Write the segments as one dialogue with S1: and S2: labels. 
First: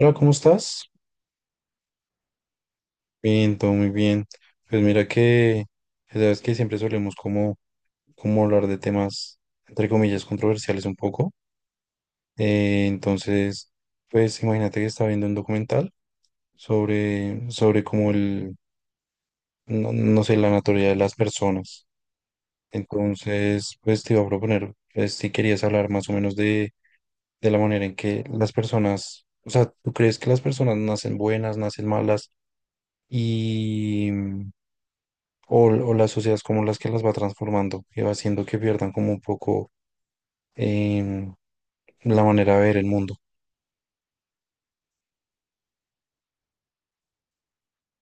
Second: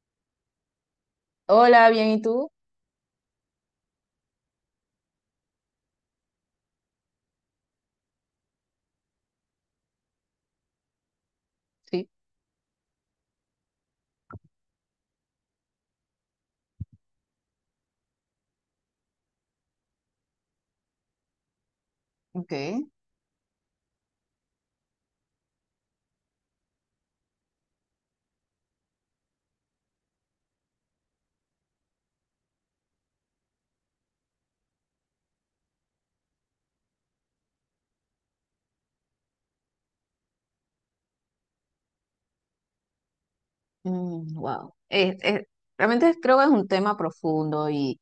S1: Hola, ¿cómo estás?
S2: Hola, bien, ¿y tú?
S1: Bien, todo muy bien. Pues mira que, pues, ya sabes que siempre solemos como hablar de temas, entre comillas, controversiales un poco.
S2: Sí.
S1: Entonces, pues imagínate que estaba viendo un documental sobre no, no sé, la naturaleza de las personas.
S2: Ok.
S1: Entonces, pues te iba a proponer, pues si querías hablar más o menos de la manera en que las personas, o sea, ¿tú crees que las personas nacen buenas, nacen malas? Y o las sociedades como las que las va transformando y va haciendo que pierdan como un poco em, la manera de ver el mundo.
S2: Wow. Realmente creo que es un tema profundo y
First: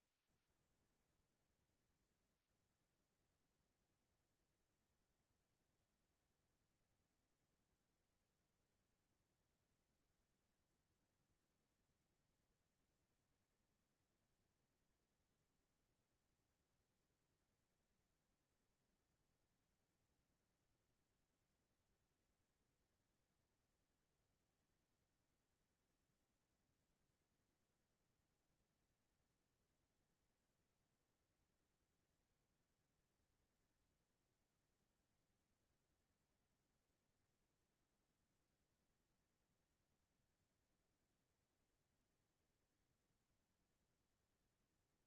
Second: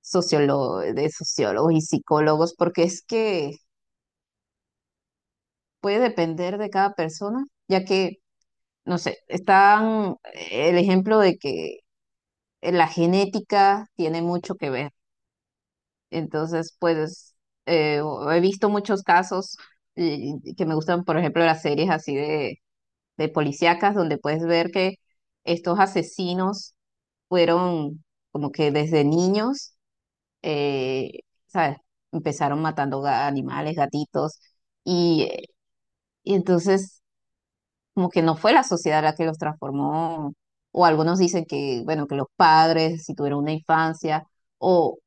S2: sociólogo, de sociólogos y psicólogos, porque es que puede depender de cada persona, ya que, no sé, están el ejemplo de que la genética tiene mucho que ver. Entonces, pues, eh, he visto muchos casos, eh, que me gustan, por ejemplo, las series así de policíacas, donde puedes ver que estos asesinos fueron como que desde niños, eh, ¿sabes? Empezaron matando animales, gatitos, y y entonces como que no fue la sociedad la que los transformó, o algunos dicen que, bueno, que los padres, si tuvieron una infancia, o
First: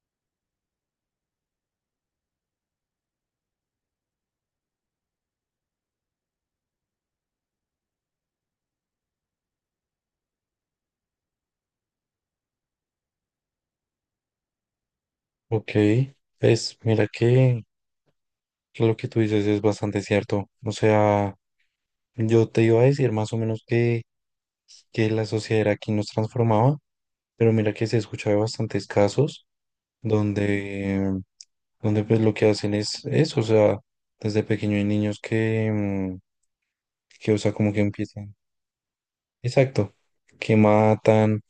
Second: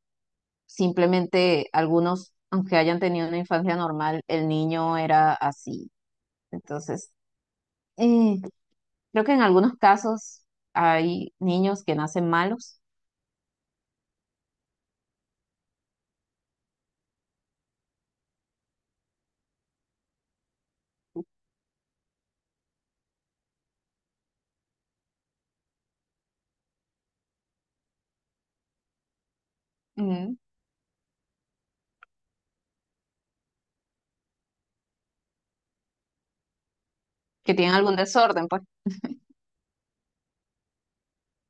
S2: simplemente algunos, aunque hayan tenido una infancia normal, el niño era así. Entonces, eh, creo que en algunos casos hay niños que nacen malos.
S1: Ok, pues mira que lo que tú dices es bastante cierto. O sea, yo te iba a decir más o menos que la sociedad era quien nos transformaba, pero mira que se escucha de bastantes casos
S2: Ujú,
S1: donde, donde pues lo que hacen es eso, o sea, desde pequeño hay niños que, o sea,
S2: que
S1: como
S2: tienen
S1: que
S2: algún
S1: empiezan.
S2: desorden, pues.
S1: Exacto, que matan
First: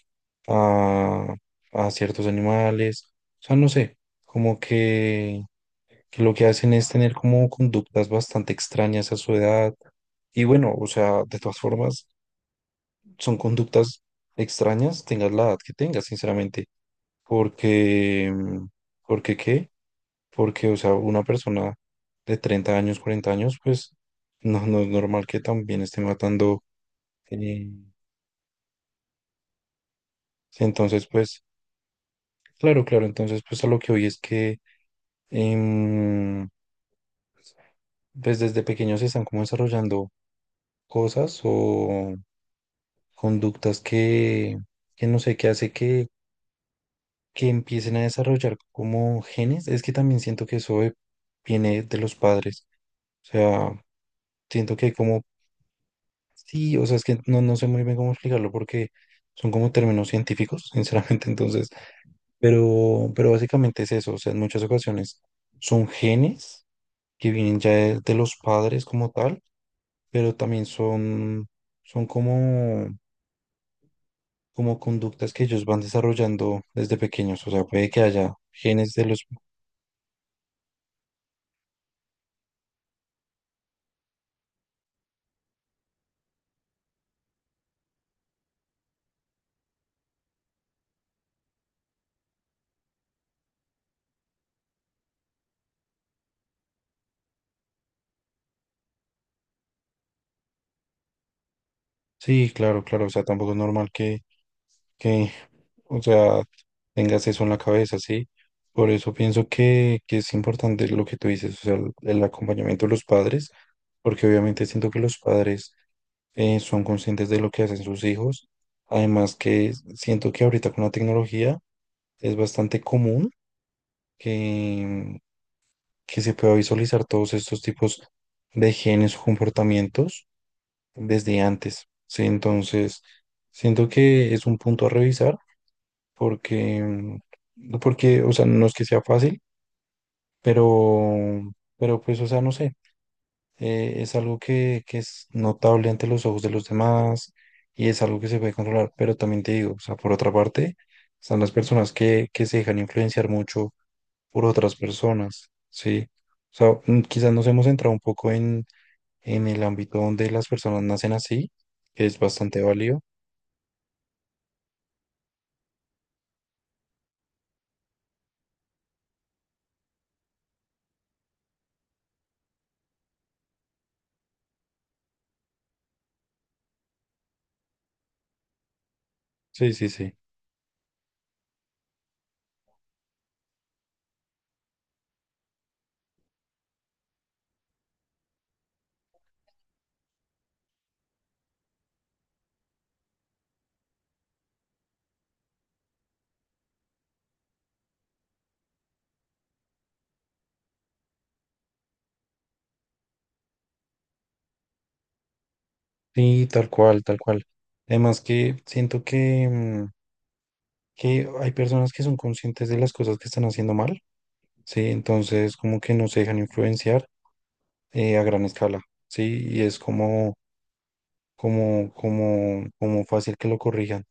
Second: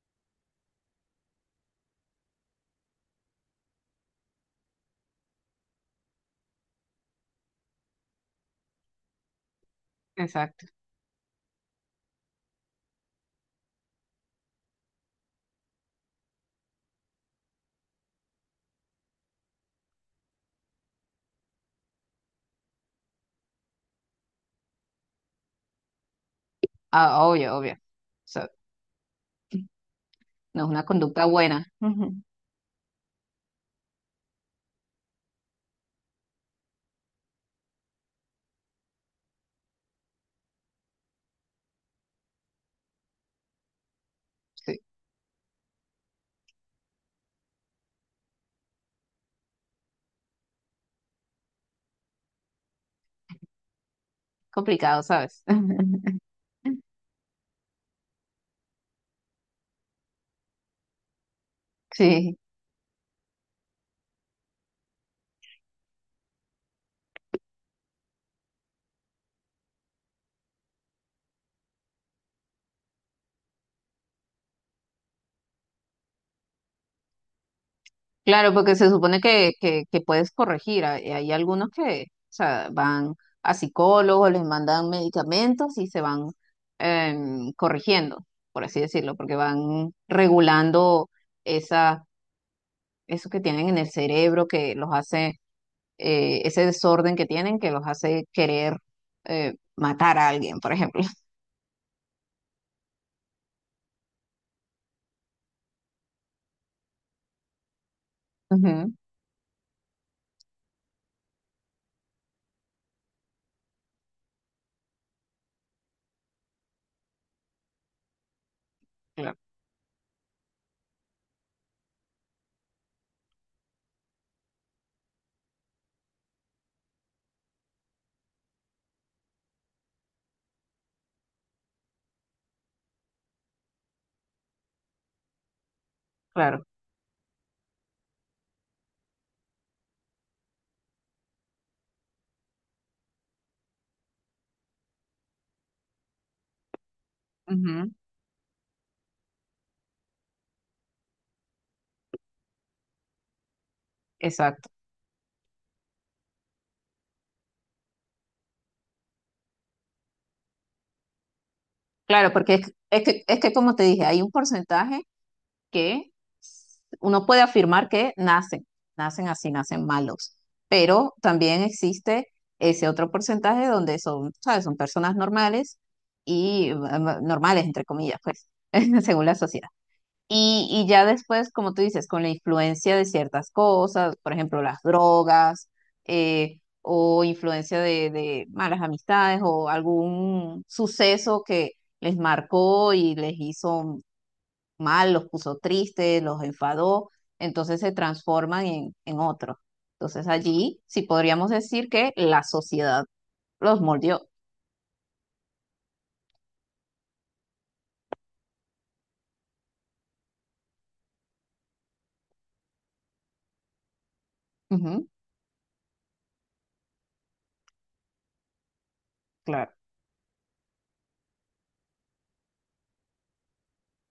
S1: a, a ciertos animales. O sea, no sé, como que lo que hacen es tener como conductas bastante extrañas a su edad. Y
S2: Exacto.
S1: bueno, o sea, de todas formas, son conductas extrañas, tengas la edad que tengas, sinceramente. Porque, mm, ¿Porque qué? Porque, o sea, una persona de 30 años, 40 años, pues no es normal que también esté matando.
S2: Ah, obvio,
S1: eh,
S2: obvio. O sea, no es una
S1: entonces,
S2: conducta
S1: pues,
S2: buena. Ujú.
S1: claro, claro, entonces, pues a lo que hoy es que em, pues desde pequeños se están como desarrollando cosas o conductas
S2: Sí,
S1: que no sé, qué hace que empiecen a desarrollar como genes. Es que también siento que eso viene de los padres. O sea, siento que
S2: complicado,
S1: como,
S2: ¿sabes?
S1: sí, o sea, es que no sé muy bien cómo explicarlo porque son como términos científicos, sinceramente, entonces,
S2: Sí,
S1: pero básicamente es eso, o sea, en muchas ocasiones son genes que vienen ya de los padres como tal, pero también son como conductas que ellos van desarrollando desde pequeños. O sea, puede que haya
S2: claro, porque se
S1: genes de
S2: supone
S1: los...
S2: que, que puedes corregir. Hay algunos que, o sea, van a psicólogos, les mandan medicamentos y se van corrigiendo, por así decirlo, porque van regulando esas, eso que tienen en el cerebro que los hace, ese desorden que tienen que los hace querer, matar a alguien, por ejemplo.
S1: Sí, claro, claro. O sea, tampoco es normal que o sea, tengas eso en la cabeza, ¿sí?
S2: Ujú.
S1: Por eso pienso que es importante lo que tú dices, o sea, el acompañamiento de los padres, porque obviamente siento que los padres son conscientes de lo que hacen sus hijos. Además
S2: Claro,
S1: que siento que ahorita con la tecnología es bastante común que, que se pueda visualizar todos estos tipos de genes o comportamientos desde antes, ¿sí? Entonces, siento que es un punto a revisar
S2: claro.
S1: porque, mm, porque, o sea, no es que sea fácil, pero, pero pues, o sea, no sé, es algo que es notable ante los ojos de los demás, y
S2: Ujú.
S1: es algo que se puede controlar, pero también te digo, o sea, por otra parte, están las personas que se dejan influenciar mucho por
S2: Exacto.
S1: otras personas, ¿sí? O sea, quizás nos hemos entrado un poco en el ámbito donde las personas nacen así, que es
S2: Claro, porque
S1: bastante válido.
S2: es que como te dije, hay un porcentaje que uno puede afirmar que nacen, nacen así, nacen malos, pero también existe ese otro porcentaje donde son, ¿sabes? Son personas normales y normales, entre comillas, pues, según la sociedad.
S1: Sí, sí, sí.
S2: Y ya después, como tú dices, con la influencia de ciertas cosas, por ejemplo, las drogas, o influencia de malas amistades, o algún suceso que les marcó y les hizo mal, los puso tristes, los enfadó, entonces se transforman en otros. Entonces allí sí podríamos decir que la sociedad los moldeó.
S1: Sí, tal cual, tal cual. Además que siento que hay personas que son conscientes de las cosas que están haciendo mal, ¿sí?
S2: Ujú,
S1: Entonces, como que no se dejan influenciar a gran escala, ¿sí? Y
S2: claro,
S1: es como, como fácil que lo corrijan.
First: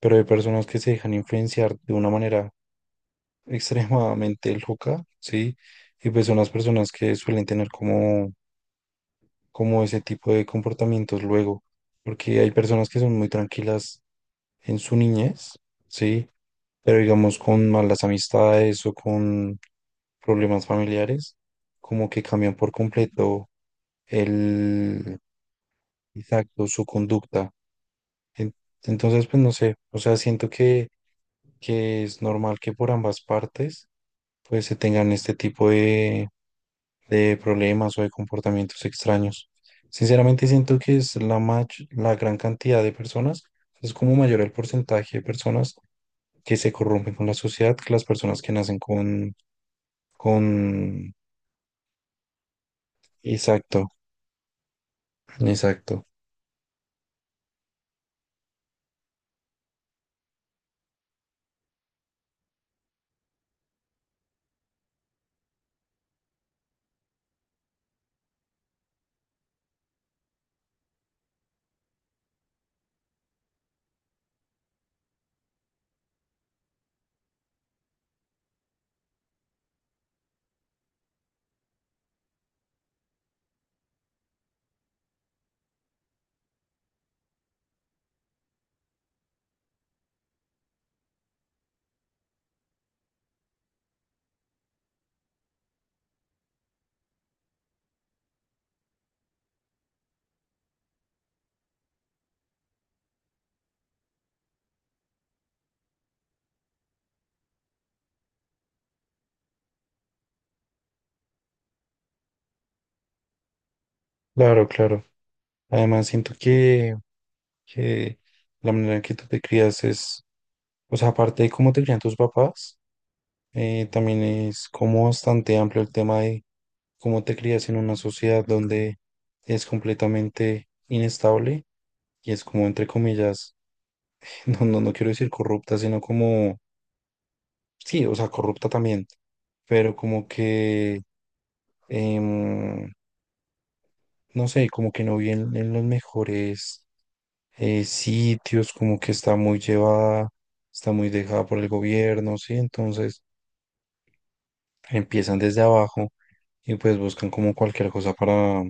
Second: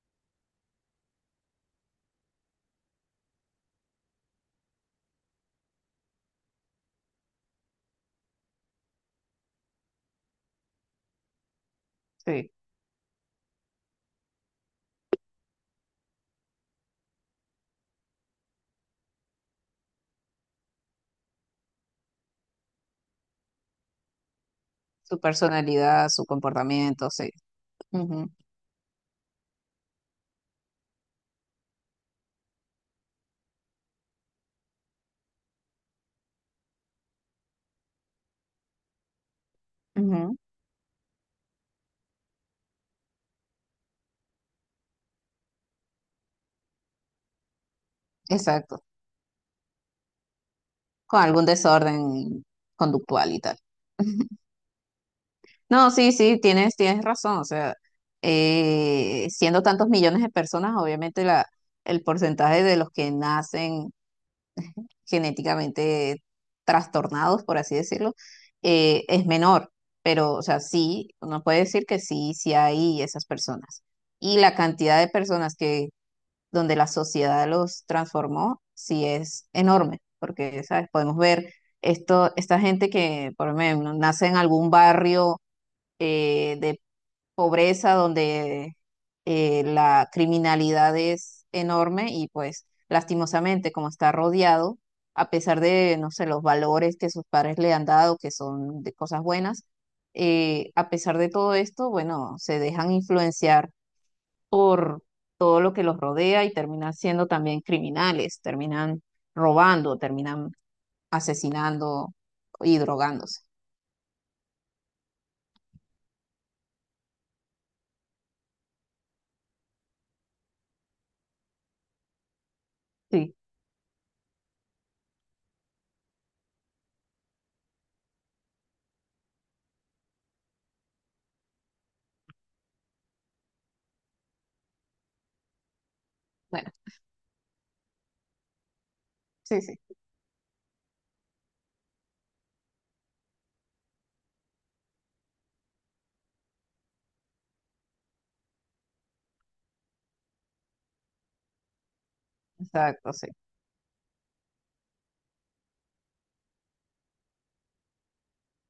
S1: Pero hay personas que se dejan influenciar de una manera extremadamente loca, ¿sí? Y pues son las personas que suelen tener como ese tipo de comportamientos luego, porque hay
S2: sí.
S1: personas que son muy tranquilas en su niñez, ¿sí? Pero digamos con malas amistades o con problemas familiares, como que cambian por completo el,
S2: Su personalidad, su
S1: exacto, su
S2: comportamiento, sí.
S1: conducta.
S2: Ujú,
S1: En- Entonces, pues no sé, o sea, siento que es normal que por ambas partes, pues se tengan este tipo de problemas o de comportamientos extraños.
S2: ujú.
S1: Sinceramente siento que es la gran cantidad de personas, es como mayor el porcentaje de personas que se corrompen con la sociedad que las personas que nacen
S2: Exacto.
S1: con...
S2: Con algún desorden conductual y tal.
S1: Exacto,
S2: No,
S1: exacto.
S2: sí, sí, tienes, tienes razón. O sea, siendo tantos millones de personas, obviamente la, el porcentaje de los que nacen genéticamente trastornados, por así decirlo, es menor. Pero, o sea, sí, uno puede decir que sí, sí hay esas personas. Y la cantidad de personas que donde la sociedad los transformó, sí es enorme, porque, ¿sabes? Podemos ver esto, esta gente que, por lo menos, nace en algún barrio, de pobreza donde, la criminalidad es enorme y pues lastimosamente como está rodeado, a pesar de, no sé, los valores que sus padres le han dado, que son de cosas buenas, a pesar de todo esto, bueno, se dejan influenciar por todo lo que los rodea y terminan siendo también criminales, terminan robando, terminan asesinando y drogándose.
S1: Claro, claro. Además siento que la manera en que tú te crías es, o sea, aparte de cómo te crían tus papás,
S2: Sí,
S1: también es como bastante amplio el tema de cómo te crías en una sociedad donde es completamente inestable y es como, entre comillas, no quiero decir corrupta, sino como,
S2: bueno,
S1: sí, o sea, corrupta también,
S2: sí, sí,
S1: pero como que, em, no sé, como que no viene en los mejores sitios, como que está muy llevada, está muy dejada por el gobierno, ¿sí?
S2: exacto,
S1: Entonces
S2: sí.
S1: empiezan desde abajo y pues buscan como cualquier cosa para,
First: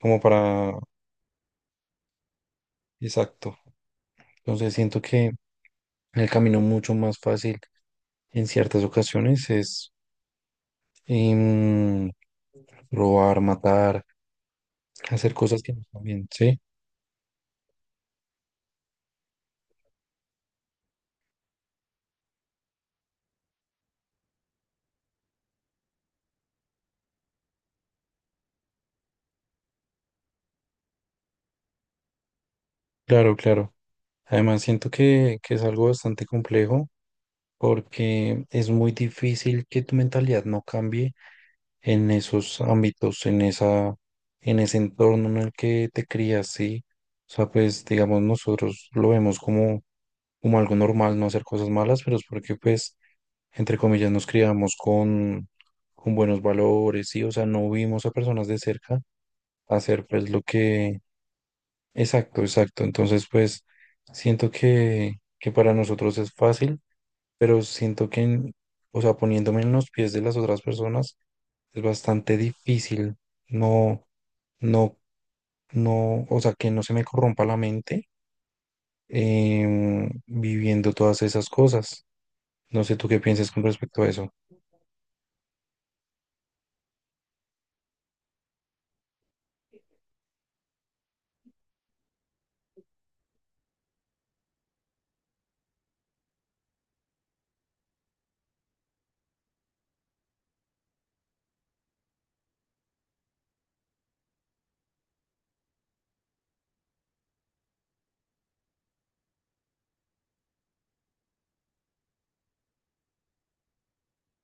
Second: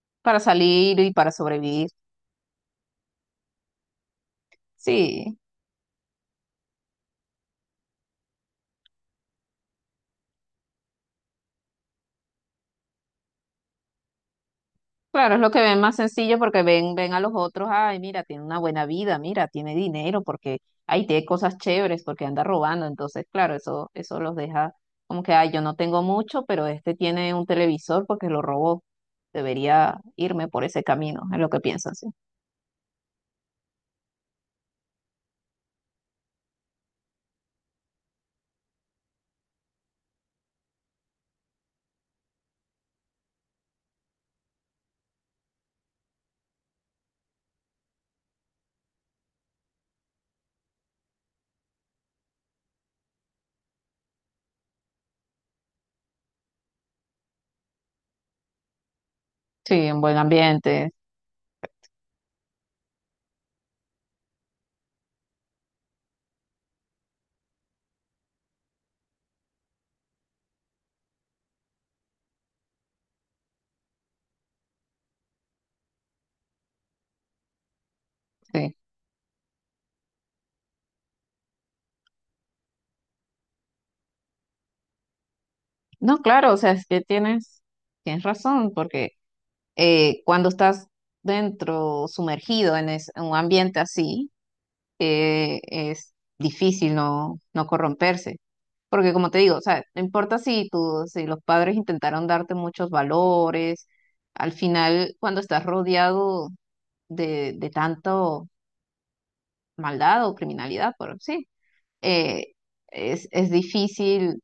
S1: como
S2: Para
S1: para,
S2: salir y para sobrevivir.
S1: exacto. Entonces siento que
S2: Sí.
S1: el camino mucho más fácil en ciertas ocasiones es em, robar, matar, hacer
S2: Claro, es lo
S1: cosas
S2: que
S1: que no
S2: ven más
S1: están bien,
S2: sencillo
S1: ¿sí?
S2: porque ven, ven a los otros, ay, mira, tiene una buena vida, mira, tiene dinero, porque, ay, tiene cosas chéveres, porque anda robando. Entonces, claro, eso los deja como que, ay, yo no tengo mucho, pero este tiene un televisor porque lo robó. Debería irme por ese camino, es lo que piensan, sí.
S1: Claro, claro. Además, siento que es algo bastante complejo porque es muy difícil que tu mentalidad no cambie en esos ámbitos, en ese entorno en el que te crías, ¿sí? O sea, pues, digamos, nosotros lo vemos como algo normal no hacer cosas malas, pero es porque, pues, entre comillas, nos criamos con buenos valores, ¿sí? O sea, no vimos a personas de cerca
S2: Sí, en
S1: hacer
S2: buen
S1: pues lo
S2: ambiente,
S1: que... Exacto, exacto. Entonces, pues siento que para nosotros es fácil, pero siento o sea, poniéndome en los pies de las otras personas, es bastante difícil. No, no, no, o sea, que no se me corrompa la mente
S2: sí.
S1: viviendo todas esas cosas. No sé tú qué piensas con respecto a eso.
S2: No, claro, o sea, es que tienes, tienes razón, porque cuando estás dentro, sumergido en, en un ambiente así, es difícil no, no corromperse. Porque como te digo, o sea, no importa si tú, si los padres intentaron darte muchos valores, al final cuando estás rodeado de tanto maldad o criminalidad, por sí, eh, es difícil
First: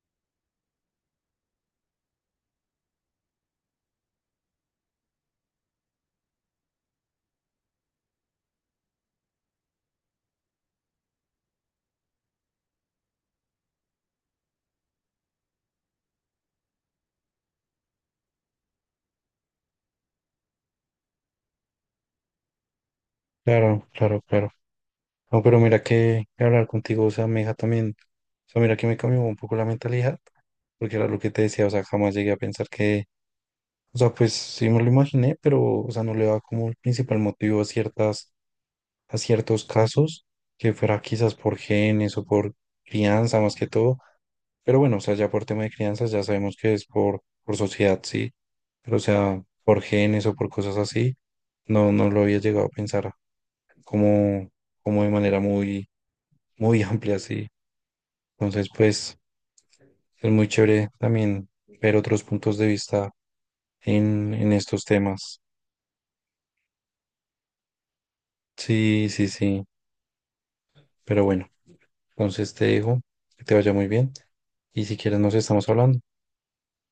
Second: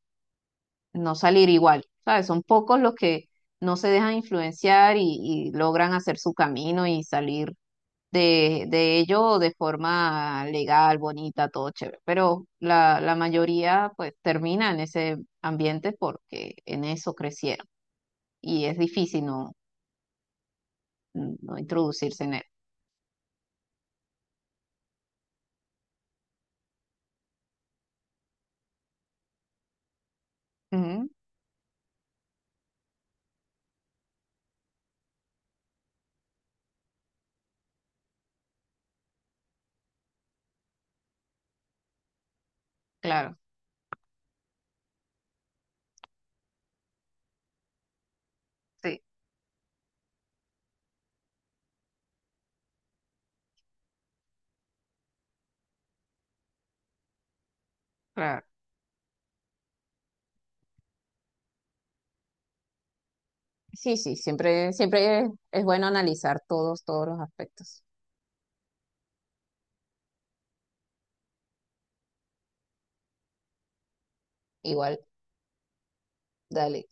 S2: no salir igual. ¿Sabes? Son pocos los que no se dejan influenciar y logran hacer su camino y salir de ello de forma legal, bonita, todo chévere. Pero la mayoría pues termina en ese ambiente porque en eso crecieron y es difícil no, no introducirse en él.
S1: Claro, claro, claro. No, pero mira que hablar contigo, o sea, me deja también, o sea, mira que me cambió un poco la mentalidad, porque era
S2: Ujú,
S1: lo que te decía, o sea, jamás llegué a pensar que, o sea, pues sí me lo imaginé, pero, o sea, no le daba como el principal motivo a ciertas, a ciertos casos, que fuera quizás por genes o por
S2: claro,
S1: crianza más que todo, pero bueno, o sea, ya por tema de crianza ya sabemos que es por sociedad, sí, pero o
S2: sí,
S1: sea, por genes o por cosas así, no lo había llegado a pensar como, como de manera muy, muy amplia, sí.
S2: claro.
S1: Entonces, pues es muy chévere también ver otros puntos de vista
S2: Sí, sí,
S1: en
S2: siempre,
S1: estos
S2: siempre
S1: temas.
S2: es bueno analizar todos, todos los aspectos.
S1: Sí, sí, sí. Pero bueno, entonces te dejo, que te vaya muy bien y si
S2: Igual,
S1: quieres nos estamos hablando.
S2: dale.